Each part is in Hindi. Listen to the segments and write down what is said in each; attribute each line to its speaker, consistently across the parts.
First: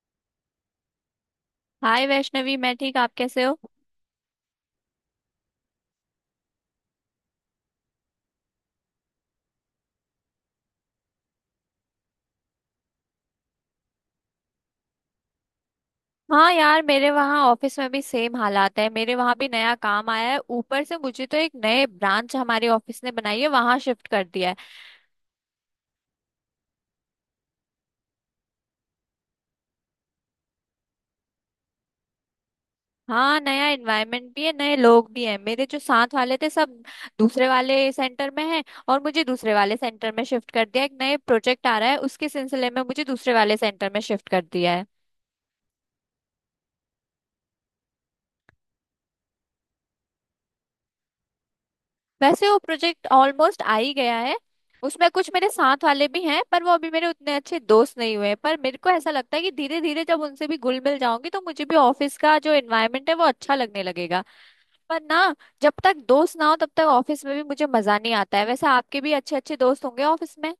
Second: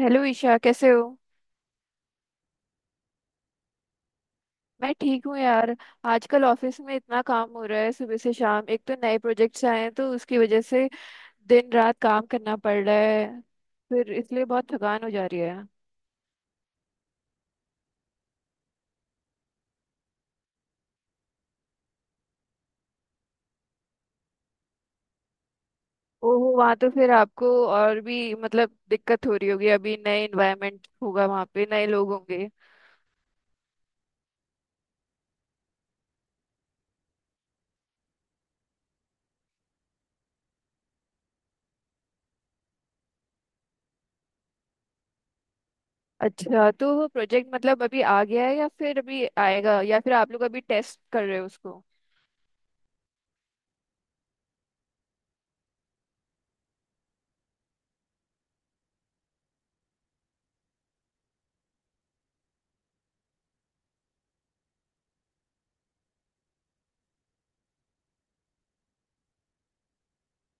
Speaker 1: हेलो ईशा कैसे हो।
Speaker 2: हाय वैष्णवी, मैं ठीक। आप कैसे हो?
Speaker 1: मैं ठीक हूँ यार। आजकल ऑफिस में इतना काम हो रहा है सुबह से शाम। एक तो नए प्रोजेक्ट्स आए हैं तो उसकी वजह से दिन रात काम करना पड़ रहा है, फिर इसलिए बहुत थकान हो जा रही है।
Speaker 2: हाँ यार, मेरे वहाँ ऑफिस में भी सेम हालात है। मेरे वहाँ भी नया काम आया है। ऊपर से मुझे तो एक नए ब्रांच हमारे ऑफिस ने बनाई है, वहाँ शिफ्ट कर दिया है।
Speaker 1: ओहो, वहाँ तो फिर आपको और भी मतलब दिक्कत हो रही होगी। अभी नए इन्वायरमेंट होगा, वहाँ पे नए लोग होंगे।
Speaker 2: हाँ, नया एनवायरनमेंट भी है, नए लोग भी हैं। मेरे जो साथ वाले थे, सब दूसरे वाले सेंटर में हैं। और मुझे दूसरे वाले सेंटर में शिफ्ट कर दिया। एक नए प्रोजेक्ट आ रहा है, उसके सिलसिले में मुझे दूसरे वाले सेंटर में शिफ्ट कर दिया है।
Speaker 1: अच्छा, तो वो प्रोजेक्ट मतलब अभी आ गया है या फिर अभी आएगा, या फिर आप लोग अभी टेस्ट कर रहे हो उसको।
Speaker 2: वैसे वो प्रोजेक्ट ऑलमोस्ट आ ही गया है। उसमें कुछ मेरे साथ वाले भी हैं, पर वो अभी मेरे उतने अच्छे दोस्त नहीं हुए हैं। पर मेरे को ऐसा लगता है कि धीरे धीरे जब उनसे भी घुल मिल जाऊंगी, तो मुझे भी ऑफिस का जो एनवायरनमेंट है वो अच्छा लगने लगेगा। पर ना, जब तक दोस्त ना हो तब तक ऑफिस में भी मुझे मजा नहीं आता है। वैसे आपके भी अच्छे अच्छे दोस्त होंगे ऑफिस में।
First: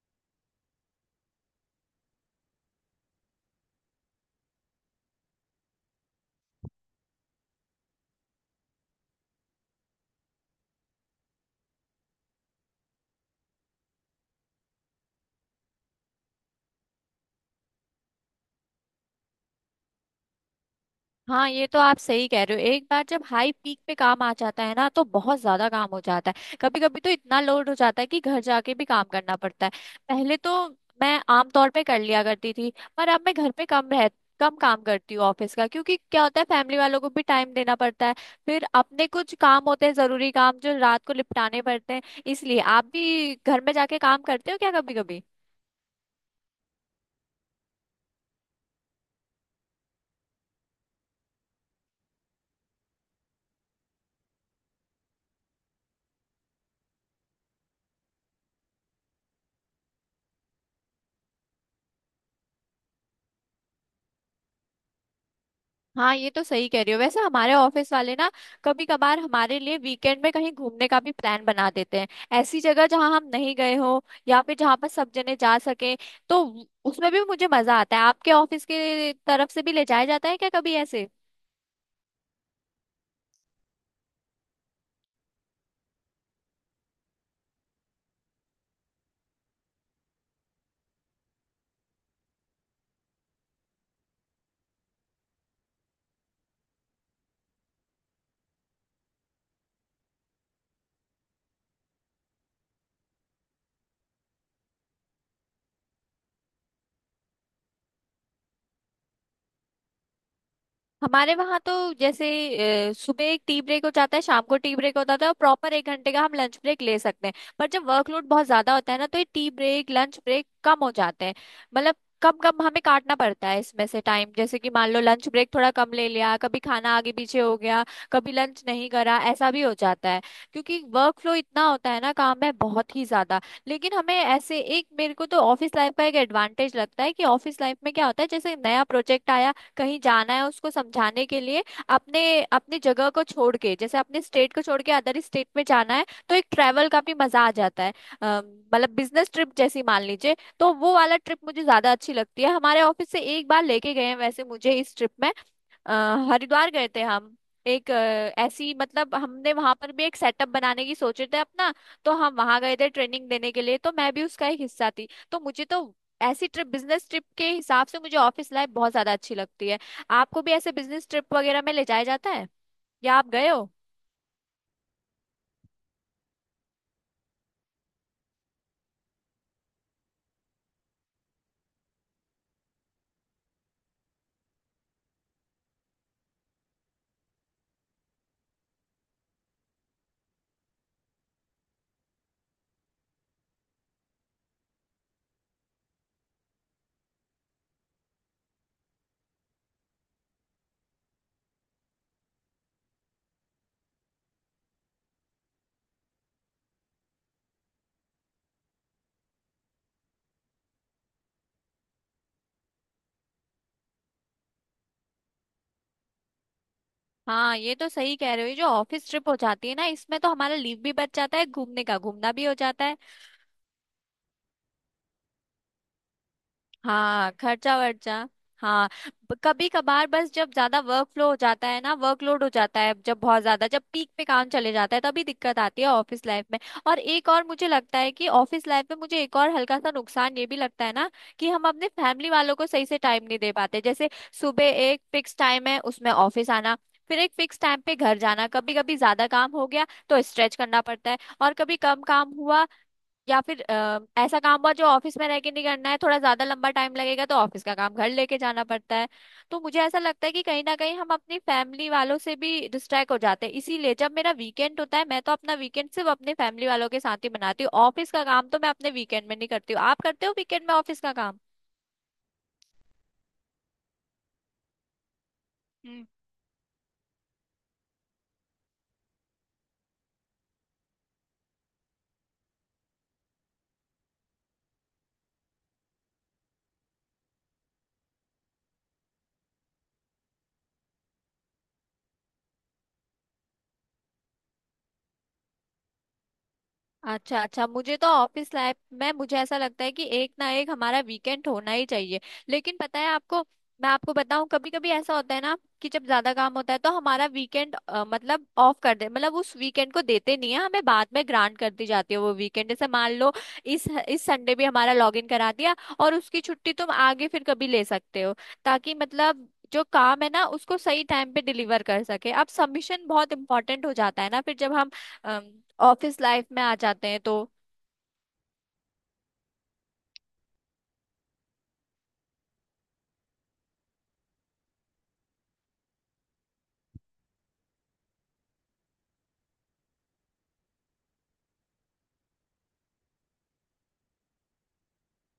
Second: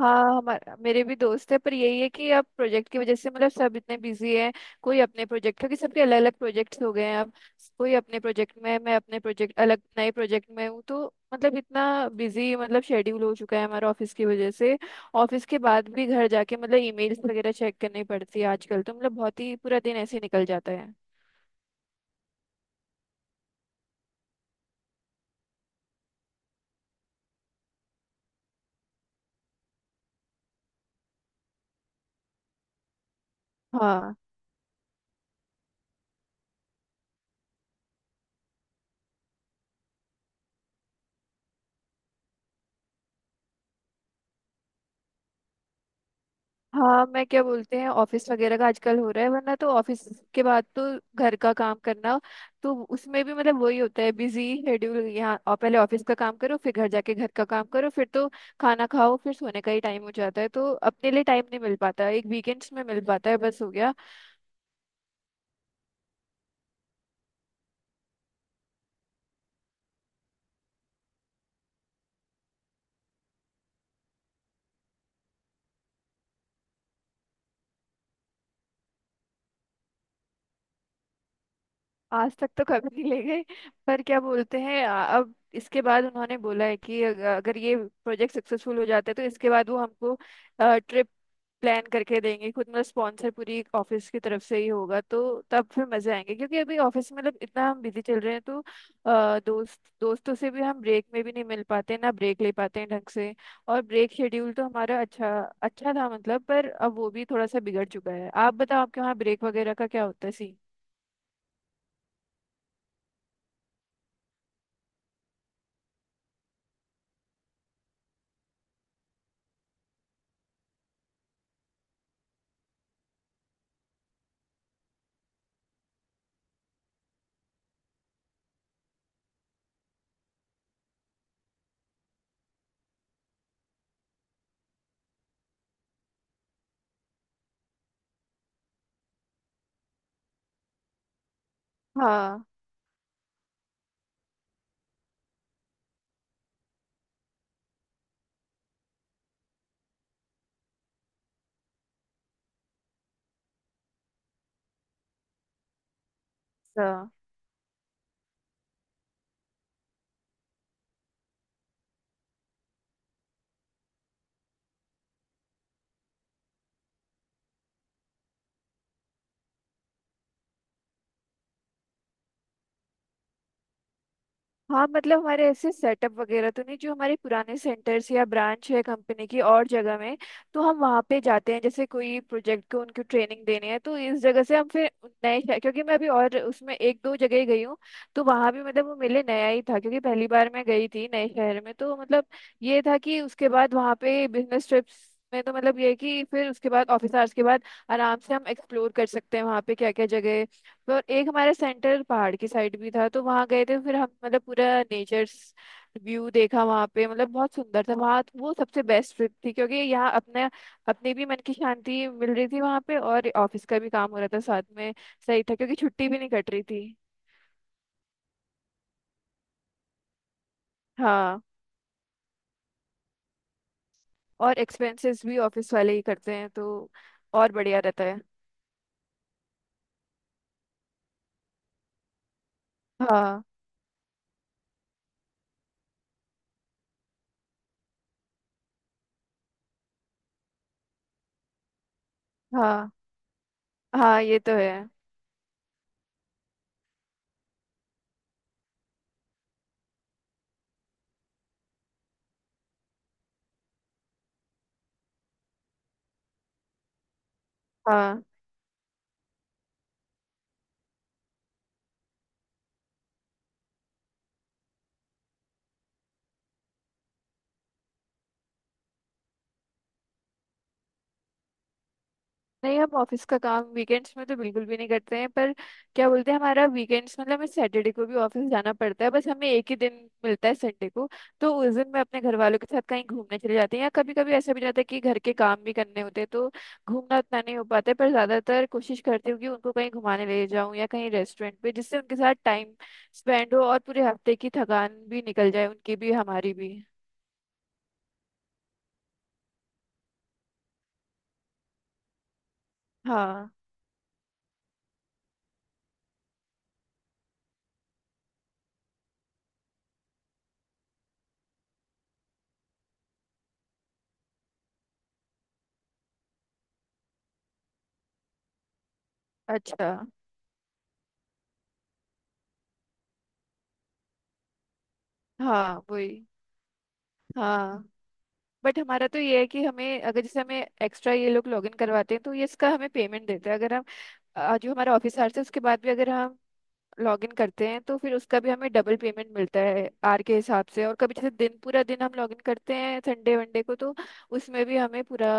Speaker 1: हाँ, हमारे मेरे भी दोस्त है, पर यही है कि अब प्रोजेक्ट की वजह से मतलब सब इतने बिजी हैं। कोई अपने प्रोजेक्ट, क्योंकि सबके अलग अलग प्रोजेक्ट्स हो गए हैं अब। कोई अपने प्रोजेक्ट में है, मैं अपने प्रोजेक्ट अलग नए प्रोजेक्ट में हूँ, तो मतलब इतना बिजी मतलब शेड्यूल हो चुका है हमारा ऑफिस की वजह से। ऑफिस के बाद भी घर जाके मतलब ईमेल्स वगैरह चेक करनी पड़ती है आजकल, तो मतलब बहुत ही पूरा दिन ऐसे ही निकल जाता है।
Speaker 2: हाँ, ये तो आप सही कह रहे हो। एक बार जब हाई पीक पे काम आ जाता है ना, तो बहुत ज्यादा काम हो जाता है। कभी कभी तो इतना लोड हो जाता है कि घर जाके भी काम करना पड़ता है। पहले तो मैं आमतौर पे कर लिया करती थी, पर अब मैं घर पे कम रह
Speaker 1: हाँ।
Speaker 2: कम काम करती हूँ ऑफिस का, क्योंकि क्या होता है, फैमिली वालों को भी टाइम देना पड़ता है। फिर अपने कुछ काम होते हैं, जरूरी काम जो रात को निपटाने पड़ते हैं। इसलिए आप भी घर में जाके काम करते हो क्या कभी कभी?
Speaker 1: हाँ, मैं क्या बोलते हैं ऑफिस वगैरह का आजकल हो रहा है, वरना तो ऑफिस के बाद तो घर का काम करना, तो उसमें भी मतलब वही होता है बिजी शेड्यूल। यहाँ और पहले ऑफिस का काम करो फिर घर जाके घर का काम करो, फिर तो खाना खाओ फिर सोने का ही टाइम हो जाता है, तो अपने लिए टाइम नहीं मिल पाता, एक वीकेंड्स में मिल पाता है बस, हो गया।
Speaker 2: हाँ, ये तो सही कह रही हो। वैसे हमारे ऑफिस वाले ना, कभी कभार हमारे लिए वीकेंड में कहीं घूमने का भी प्लान बना देते हैं। ऐसी जगह जहाँ हम नहीं गए हो, या फिर जहाँ पर सब जने जा सके। तो उसमें भी मुझे मजा आता है। आपके ऑफिस के तरफ से भी ले जाया जाता है क्या कभी ऐसे?
Speaker 1: आज तक तो कभी नहीं ले गए। पर क्या बोलते हैं अब इसके बाद उन्होंने बोला है कि अगर ये प्रोजेक्ट सक्सेसफुल हो जाता है तो इसके बाद वो हमको ट्रिप प्लान करके देंगे खुद, मतलब स्पॉन्सर पूरी ऑफिस की तरफ से ही होगा, तो तब फिर मजे आएंगे। क्योंकि अभी ऑफिस में मतलब इतना हम बिजी चल रहे हैं, तो दोस्त दोस्तों से भी हम ब्रेक में भी नहीं मिल पाते ना ब्रेक ले पाते हैं ढंग से। और ब्रेक शेड्यूल तो हमारा अच्छा अच्छा था मतलब, पर अब वो भी थोड़ा सा बिगड़ चुका है। आप बताओ आपके वहाँ ब्रेक वगैरह का क्या होता है सी।
Speaker 2: हमारे वहां तो जैसे, सुबह एक टी ब्रेक हो जाता है, शाम को टी ब्रेक हो जाता है, और प्रॉपर एक घंटे का हम लंच ब्रेक ले सकते हैं। पर जब वर्कलोड बहुत ज्यादा होता है ना, तो ये टी ब्रेक लंच ब्रेक कम हो जाते हैं। मतलब कम कम हमें काटना पड़ता है इसमें से टाइम। जैसे कि मान लो लंच ब्रेक थोड़ा कम ले लिया, कभी खाना आगे पीछे हो गया, कभी लंच नहीं करा, ऐसा भी हो जाता है। क्योंकि वर्क फ्लो इतना होता है ना, काम है बहुत ही ज्यादा। लेकिन हमें ऐसे एक, मेरे को तो ऑफिस लाइफ का एक एडवांटेज लगता है कि ऑफिस लाइफ में क्या होता है, जैसे नया प्रोजेक्ट आया, कहीं जाना है उसको समझाने के लिए, अपने
Speaker 1: हाँ।
Speaker 2: अपनी जगह को छोड़ के, जैसे अपने स्टेट को छोड़ के अदर स्टेट में जाना है, तो एक ट्रैवल का भी मजा आ जाता है। अ, मतलब बिजनेस ट्रिप जैसी मान लीजिए, तो वो वाला ट्रिप मुझे ज्यादा अच्छी लगती है। हमारे ऑफिस से एक बार लेके गए हैं वैसे मुझे। इस ट्रिप में अ, हरिद्वार गए थे हम। एक अ, ऐसी, मतलब हमने वहां पर भी एक सेटअप बनाने की सोचे थे अपना, तो हम वहां गए थे ट्रेनिंग देने के लिए। तो मैं भी उसका एक हिस्सा थी। तो मुझे तो ऐसी ट्रिप, बिजनेस ट्रिप के हिसाब से मुझे ऑफिस लाइफ बहुत ज्यादा अच्छी लगती है। आपको भी ऐसे बिजनेस ट्रिप वगैरह में ले जाया जाता है या आप गए हो?
Speaker 1: हाँ, मतलब हमारे ऐसे सेटअप वगैरह तो नहीं, जो हमारे पुराने सेंटर्स या ब्रांच है कंपनी की और जगह में, तो हम वहाँ पे जाते हैं। जैसे कोई प्रोजेक्ट को उनको ट्रेनिंग देनी है तो इस जगह से हम फिर नए शहर, क्योंकि मैं अभी और उसमें एक दो जगह ही गई हूँ, तो वहाँ भी मतलब वो मेले नया ही था, क्योंकि पहली बार मैं गई थी नए शहर में, तो मतलब ये था कि उसके बाद वहाँ पे बिजनेस ट्रिप्स में तो मतलब ये है कि फिर उसके बाद ऑफिस आवर्स के बाद आराम से हम एक्सप्लोर कर सकते हैं वहाँ पे क्या क्या जगह है। और एक हमारा सेंटर पहाड़ की साइड भी था, तो वहां गए थे फिर हम, मतलब पूरा नेचर व्यू देखा वहां पे, मतलब बहुत सुंदर था वहां। वो सबसे बेस्ट ट्रिप थी, क्योंकि यहाँ अपने अपने भी मन की शांति मिल रही थी वहां पे, और ऑफिस का भी काम हो रहा था साथ में। सही था क्योंकि छुट्टी भी नहीं कट रही थी।
Speaker 2: हाँ, ये तो सही कह रहे हो। ये जो ऑफिस ट्रिप हो जाती है ना, इसमें तो हमारा लीव भी बच जाता
Speaker 1: हाँ,
Speaker 2: है, घूमने का घूमना भी हो जाता है।
Speaker 1: और एक्सपेंसेस भी ऑफिस वाले ही करते हैं, तो
Speaker 2: हाँ,
Speaker 1: और
Speaker 2: खर्चा
Speaker 1: बढ़िया रहता है।
Speaker 2: वर्चा। हाँ, कभी कभार बस जब ज्यादा वर्कफ्लो हो जाता है ना, वर्कलोड हो जाता है जब बहुत
Speaker 1: हाँ।
Speaker 2: ज्यादा, जब पीक पे काम चले जाता है, तभी दिक्कत आती है ऑफिस लाइफ में। और एक और मुझे लगता है कि ऑफिस लाइफ में मुझे एक और हल्का सा नुकसान ये भी लगता है ना, कि हम अपने फैमिली वालों को सही
Speaker 1: हाँ।
Speaker 2: से टाइम नहीं दे पाते। जैसे
Speaker 1: हाँ, ये तो
Speaker 2: सुबह
Speaker 1: है।
Speaker 2: एक फिक्स टाइम है उसमें ऑफिस आना, फिर एक फिक्स टाइम पे घर जाना। कभी कभी ज्यादा काम हो गया तो स्ट्रेच करना पड़ता है, और कभी कम काम हुआ या फिर ऐसा काम हुआ जो ऑफिस में रह के नहीं करना है, थोड़ा ज्यादा लंबा टाइम लगेगा, तो ऑफिस का काम घर
Speaker 1: हाँ।
Speaker 2: लेके जाना पड़ता है। तो मुझे ऐसा लगता है कि कहीं ना कहीं हम अपनी फैमिली वालों से भी डिस्ट्रैक्ट हो जाते हैं। इसीलिए जब मेरा वीकेंड होता है, मैं तो अपना वीकेंड सिर्फ अपने फैमिली वालों के साथ ही मनाती हूँ। ऑफिस का काम तो मैं अपने वीकेंड में नहीं करती हूँ। आप करते हो वीकेंड में ऑफिस का
Speaker 1: नहीं, हम ऑफिस का काम वीकेंड्स में तो बिल्कुल भी नहीं करते हैं। पर
Speaker 2: काम?
Speaker 1: क्या बोलते हैं, हमारा वीकेंड्स मतलब हमें सैटरडे को भी ऑफिस जाना पड़ता है, बस हमें एक ही दिन मिलता है संडे को। तो उस दिन मैं अपने घर वालों के साथ कहीं घूमने चले जाते हैं, या कभी कभी ऐसा भी जाता है कि घर के काम भी करने होते हैं, तो घूमना उतना नहीं हो पाता है, पर ज्यादातर कोशिश करती हूँ कि उनको कहीं घुमाने ले जाऊँ या कहीं रेस्टोरेंट पे, जिससे उनके साथ टाइम स्पेंड हो और पूरे हफ्ते की थकान भी निकल जाए, उनकी भी हमारी भी।
Speaker 2: अच्छा अच्छा। मुझे तो ऑफिस लाइफ में मुझे ऐसा लगता है कि एक ना एक हमारा वीकेंड होना ही चाहिए। लेकिन पता है आपको,
Speaker 1: हाँ।
Speaker 2: मैं आपको बताऊं, कभी कभी ऐसा होता है ना, कि जब ज्यादा काम होता है तो हमारा वीकेंड मतलब ऑफ कर दे, मतलब उस वीकेंड को देते नहीं है हमें, बाद में ग्रांट कर दी जाती है वो वीकेंड। जैसे मान लो इस संडे भी हमारा लॉग इन करा दिया, और उसकी छुट्टी तुम आगे फिर कभी ले सकते हो, ताकि मतलब जो
Speaker 1: अच्छा।
Speaker 2: काम है ना उसको सही टाइम पे डिलीवर कर सके। अब सबमिशन बहुत इंपॉर्टेंट हो जाता है ना फिर, जब हम
Speaker 1: हाँ
Speaker 2: ऑफिस
Speaker 1: वही।
Speaker 2: लाइफ में आ जाते हैं तो।
Speaker 1: हाँ। बट हमारा तो ये है कि हमें अगर जैसे हमें एक्स्ट्रा ये लोग लॉगिन करवाते हैं तो ये इसका हमें पेमेंट देते हैं। अगर हम जो हमारा ऑफिस आवर्स है उसके बाद भी अगर हम लॉगिन करते हैं तो फिर उसका भी हमें डबल पेमेंट मिलता है आर के हिसाब से। और कभी जैसे दिन पूरा दिन हम लॉगिन करते हैं संडे वनडे को, तो उसमें भी हमें पूरा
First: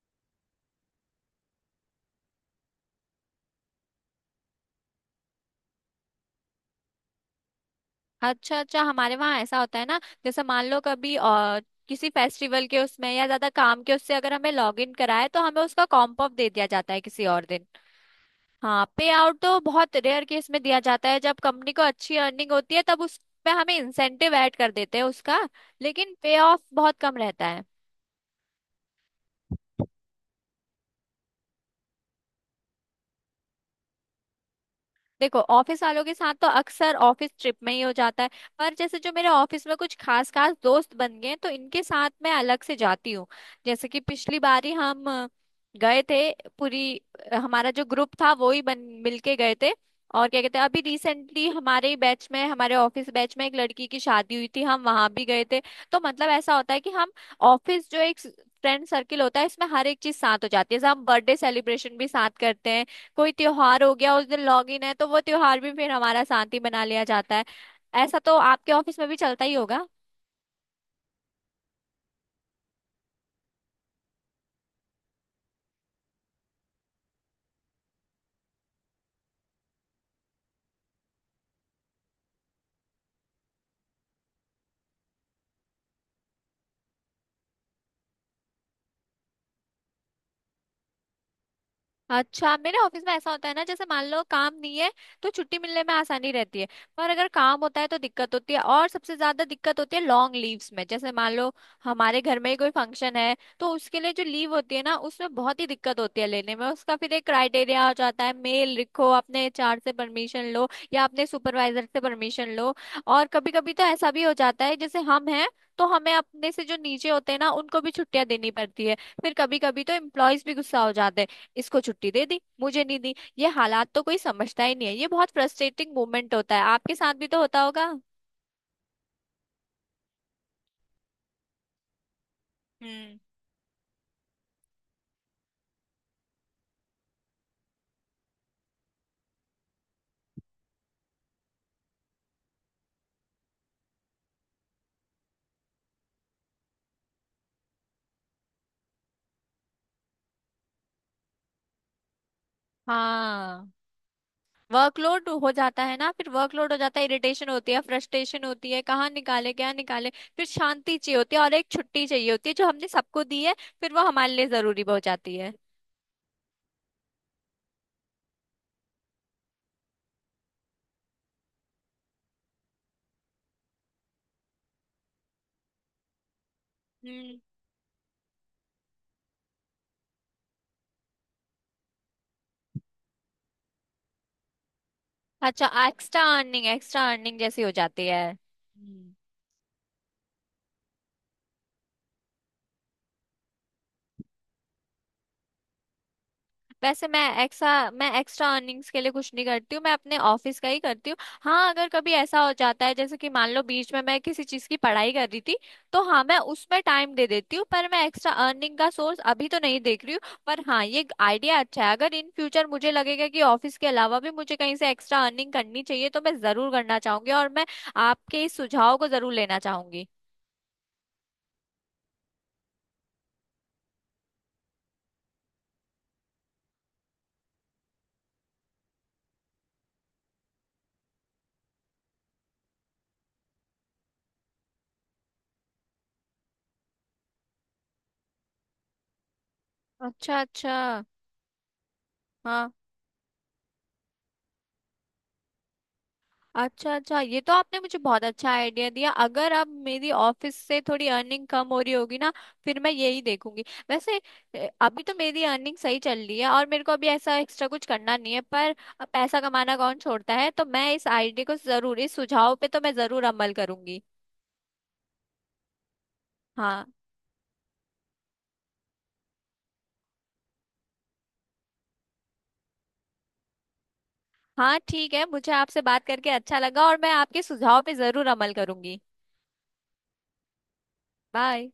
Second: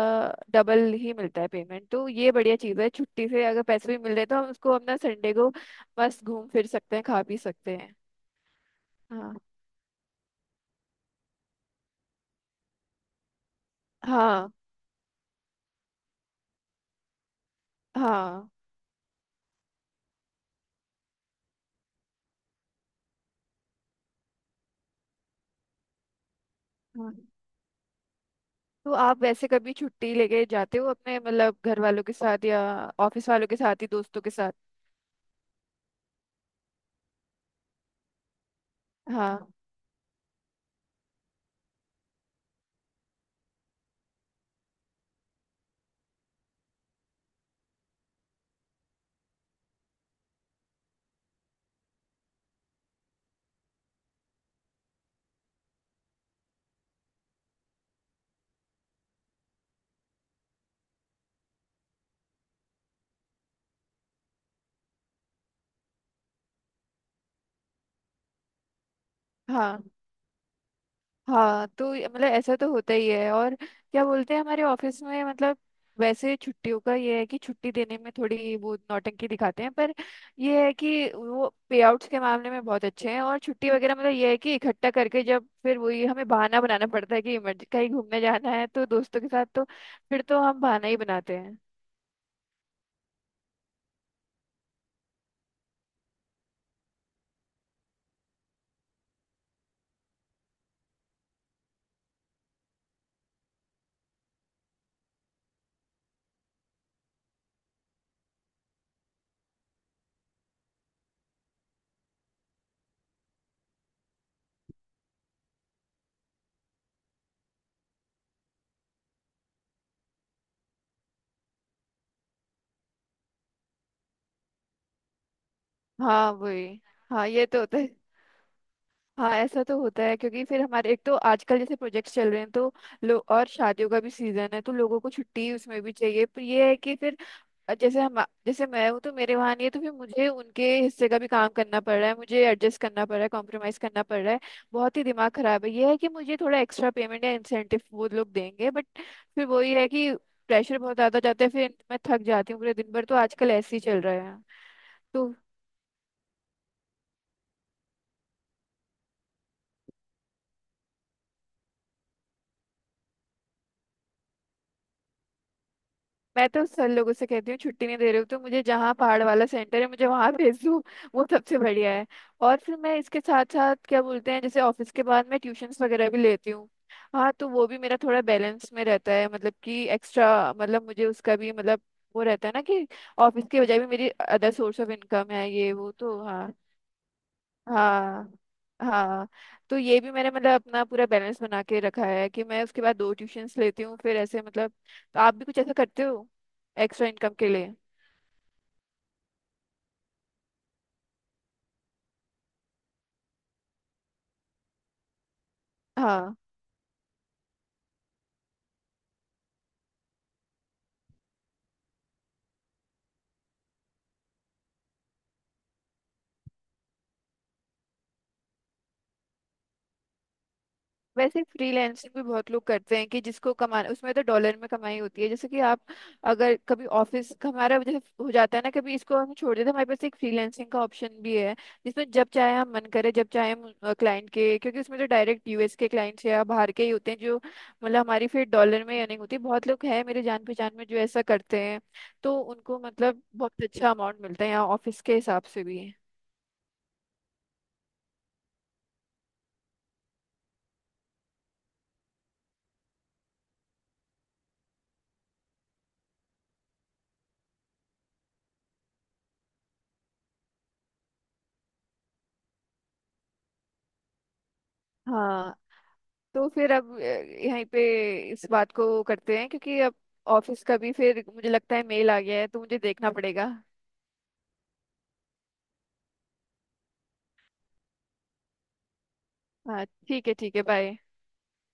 Speaker 1: डबल ही मिलता है पेमेंट। तो ये बढ़िया चीज़ है, छुट्टी से अगर पैसे भी मिल रहे हैं, तो हम उसको अपना संडे को बस घूम फिर सकते हैं, खा पी सकते हैं।
Speaker 2: अच्छा अच्छा। हमारे
Speaker 1: हाँ।
Speaker 2: वहाँ ऐसा होता है ना, जैसे मान लो कभी किसी फेस्टिवल के उसमें या ज्यादा काम के उससे अगर हमें
Speaker 1: हाँ।
Speaker 2: लॉग इन कराए, तो हमें उसका कॉम्प ऑफ दे दिया जाता है किसी और दिन।
Speaker 1: हाँ।
Speaker 2: हाँ, पे आउट तो बहुत रेयर केस में दिया जाता है, जब कंपनी को अच्छी अर्निंग होती है तब उसमें हमें इंसेंटिव ऐड कर देते हैं उसका। लेकिन पे ऑफ बहुत
Speaker 1: हाँ,
Speaker 2: कम रहता है।
Speaker 1: तो आप वैसे कभी छुट्टी लेके जाते हो अपने मतलब घर वालों के साथ या ऑफिस वालों के साथ ही दोस्तों के साथ।
Speaker 2: देखो, ऑफिस वालों के साथ तो अक्सर ऑफिस ट्रिप में ही हो जाता है। पर जैसे जो मेरे
Speaker 1: हाँ।
Speaker 2: ऑफिस में कुछ खास खास दोस्त बन गए हैं, तो इनके साथ मैं अलग से जाती हूँ। जैसे कि पिछली बारी हम गए थे, पूरी हमारा जो ग्रुप था वो ही बन मिलके गए थे। और क्या कहते हैं, अभी रिसेंटली हमारे ही बैच में, हमारे ऑफिस बैच में एक लड़की की शादी हुई थी, हम वहां भी गए थे। तो मतलब ऐसा होता है कि हम ऑफिस जो एक फ्रेंड सर्किल होता है, इसमें हर एक चीज साथ हो जाती है। जैसे हम बर्थडे सेलिब्रेशन भी साथ करते हैं। कोई त्योहार हो गया, उस दिन लॉग इन है, तो वो त्योहार भी फिर हमारा साथ ही मना लिया जाता है। ऐसा तो आपके ऑफिस में भी चलता ही
Speaker 1: हाँ।
Speaker 2: होगा।
Speaker 1: हाँ, तो मतलब ऐसा तो होता ही है। और क्या बोलते हैं हमारे ऑफिस में मतलब वैसे छुट्टियों का ये है कि छुट्टी देने में थोड़ी वो नौटंकी दिखाते हैं, पर ये है कि वो पे आउट्स के मामले में बहुत अच्छे हैं। और छुट्टी वगैरह मतलब ये है कि इकट्ठा करके जब फिर वही हमें बहाना बनाना पड़ता है कि इमरजेंसी कहीं घूमने जाना है तो दोस्तों के साथ, तो फिर तो हम बहाना ही बनाते हैं।
Speaker 2: अच्छा, मेरे ऑफिस में ऐसा होता है ना, जैसे मान लो काम नहीं है तो छुट्टी मिलने में आसानी रहती है। पर अगर काम होता है तो दिक्कत होती है। और सबसे ज्यादा दिक्कत होती है लॉन्ग लीव्स में। जैसे मान लो हमारे घर में ही कोई फंक्शन है, तो उसके लिए जो लीव होती है ना उसमें बहुत ही दिक्कत होती है लेने में। उसका फिर एक क्राइटेरिया हो जाता है, मेल लिखो अपने एचआर से परमिशन लो या अपने सुपरवाइजर से परमिशन लो। और कभी कभी तो ऐसा भी हो जाता है, जैसे हम हैं तो हमें अपने से जो नीचे होते हैं ना उनको भी छुट्टियां देनी पड़ती है। फिर कभी कभी तो एम्प्लॉयज भी गुस्सा हो जाते हैं, इसको छुट्टी दे दी मुझे नहीं दी। ये हालात तो कोई समझता ही नहीं है। ये बहुत फ्रस्ट्रेटिंग
Speaker 1: हाँ
Speaker 2: मोमेंट होता है,
Speaker 1: वही।
Speaker 2: आपके साथ
Speaker 1: हाँ
Speaker 2: भी तो
Speaker 1: ये
Speaker 2: होता
Speaker 1: तो होता है।
Speaker 2: होगा।
Speaker 1: हाँ, ऐसा तो होता है क्योंकि फिर हमारे एक तो आजकल जैसे प्रोजेक्ट्स चल रहे हैं तो
Speaker 2: हम्म,
Speaker 1: लोग, और शादियों का भी सीजन है तो लोगों को छुट्टी उसमें भी चाहिए। पर ये है कि फिर जैसे हम जैसे मैं हूँ तो मेरे वहाँ नहीं है, तो फिर मुझे उनके हिस्से का भी काम करना पड़ रहा है, मुझे एडजस्ट करना पड़ रहा है, कॉम्प्रोमाइज करना पड़ रहा है। बहुत ही दिमाग खराब है। ये है कि मुझे थोड़ा एक्स्ट्रा पेमेंट या इंसेंटिव वो लोग देंगे, बट फिर वही है कि प्रेशर बहुत ज्यादा जाता है, फिर मैं थक जाती हूँ पूरे दिन भर, तो आजकल
Speaker 2: हाँ,
Speaker 1: ऐसे ही चल रहा है। तो
Speaker 2: वर्कलोड हो जाता है ना, फिर वर्कलोड हो जाता है, इरिटेशन होती है, फ्रस्ट्रेशन होती है, कहाँ निकाले क्या निकाले। फिर शांति चाहिए होती है, और एक छुट्टी चाहिए होती है जो हमने सबको दी है, फिर वो हमारे लिए जरूरी भी हो जाती है।
Speaker 1: मैं तो सर लोगों से कहती हूँ छुट्टी नहीं दे रहे हो तो मुझे जहाँ पहाड़ वाला सेंटर है मुझे वहाँ भेज दो, वो सबसे बढ़िया है। और फिर मैं इसके साथ साथ क्या बोलते हैं जैसे ऑफिस के बाद मैं ट्यूशन्स वगैरह भी लेती हूँ। हाँ,
Speaker 2: हम्म।
Speaker 1: तो वो भी मेरा थोड़ा बैलेंस में रहता है, मतलब कि एक्स्ट्रा मतलब मुझे उसका भी मतलब वो रहता है ना कि ऑफिस के बजाय भी मेरी अदर सोर्स ऑफ इनकम है
Speaker 2: अच्छा,
Speaker 1: ये, वो तो
Speaker 2: एक्स्ट्रा
Speaker 1: हाँ।
Speaker 2: अर्निंग, एक्स्ट्रा अर्निंग जैसी हो जाती है।
Speaker 1: हाँ।
Speaker 2: हम्म।
Speaker 1: हाँ, तो ये भी मैंने मतलब अपना पूरा बैलेंस बना के रखा है कि मैं उसके बाद 2 ट्यूशंस लेती हूँ, फिर ऐसे मतलब। तो आप भी कुछ ऐसा करते हो
Speaker 2: वैसे
Speaker 1: एक्स्ट्रा
Speaker 2: मैं
Speaker 1: इनकम के
Speaker 2: एक्सा
Speaker 1: लिए।
Speaker 2: मैं एक्स्ट्रा अर्निंग्स के लिए कुछ नहीं करती हूँ, मैं अपने ऑफिस का ही करती हूँ। हाँ, अगर कभी ऐसा हो जाता है जैसे कि मान लो बीच में मैं किसी चीज की पढ़ाई कर रही थी, तो हाँ
Speaker 1: हाँ।
Speaker 2: मैं उसमें टाइम दे देती हूँ। पर मैं एक्स्ट्रा अर्निंग का सोर्स अभी तो नहीं देख रही हूँ। पर हाँ, ये आइडिया अच्छा है। अगर इन फ्यूचर मुझे लगेगा कि ऑफिस के अलावा भी मुझे कहीं से एक्स्ट्रा अर्निंग करनी चाहिए, तो मैं जरूर करना चाहूंगी, और मैं आपके इस सुझाव को जरूर लेना चाहूंगी।
Speaker 1: वैसे फ्रीलैंसिंग भी बहुत लोग करते हैं, कि जिसको कमाना उसमें तो डॉलर में कमाई होती है। जैसे कि आप अगर कभी ऑफिस हमारा जैसे हो जाता है ना, कभी इसको हम छोड़ देते हैं, हमारे पास एक फ्रीलैंसिंग का ऑप्शन भी है, जिसमें जब चाहे हम मन करे जब चाहे हम क्लाइंट के, क्योंकि उसमें तो डायरेक्ट यूएस के क्लाइंट्स या बाहर के ही होते हैं, जो मतलब हमारी फिर डॉलर में अर्निंग होती है। बहुत लोग हैं मेरे
Speaker 2: अच्छा
Speaker 1: जान पहचान
Speaker 2: अच्छा।
Speaker 1: में जो ऐसा करते हैं, तो
Speaker 2: हाँ।
Speaker 1: उनको मतलब बहुत अच्छा अमाउंट मिलता है यहाँ ऑफिस के हिसाब से भी।
Speaker 2: अच्छा अच्छा, ये तो आपने मुझे बहुत अच्छा आइडिया दिया। अगर अब मेरी ऑफिस से थोड़ी अर्निंग कम हो रही होगी ना, फिर मैं यही देखूंगी। वैसे अभी तो मेरी अर्निंग सही चल रही है, और मेरे को अभी ऐसा एक्स्ट्रा कुछ करना नहीं है। पर अब पैसा कमाना कौन छोड़ता है, तो मैं इस आइडिया को जरूर, इस सुझाव पे तो मैं जरूर अमल करूंगी।
Speaker 1: हाँ। तो फिर
Speaker 2: हाँ।
Speaker 1: अब यहीं पे इस बात को करते हैं, क्योंकि अब ऑफिस का भी फिर मुझे लगता है मेल आ गया है तो मुझे देखना पड़ेगा।
Speaker 2: हाँ ठीक है, मुझे आपसे बात करके अच्छा लगा, और मैं आपके सुझाव पे जरूर अमल करूंगी।
Speaker 1: हाँ ठीक है बाय।
Speaker 2: बाय।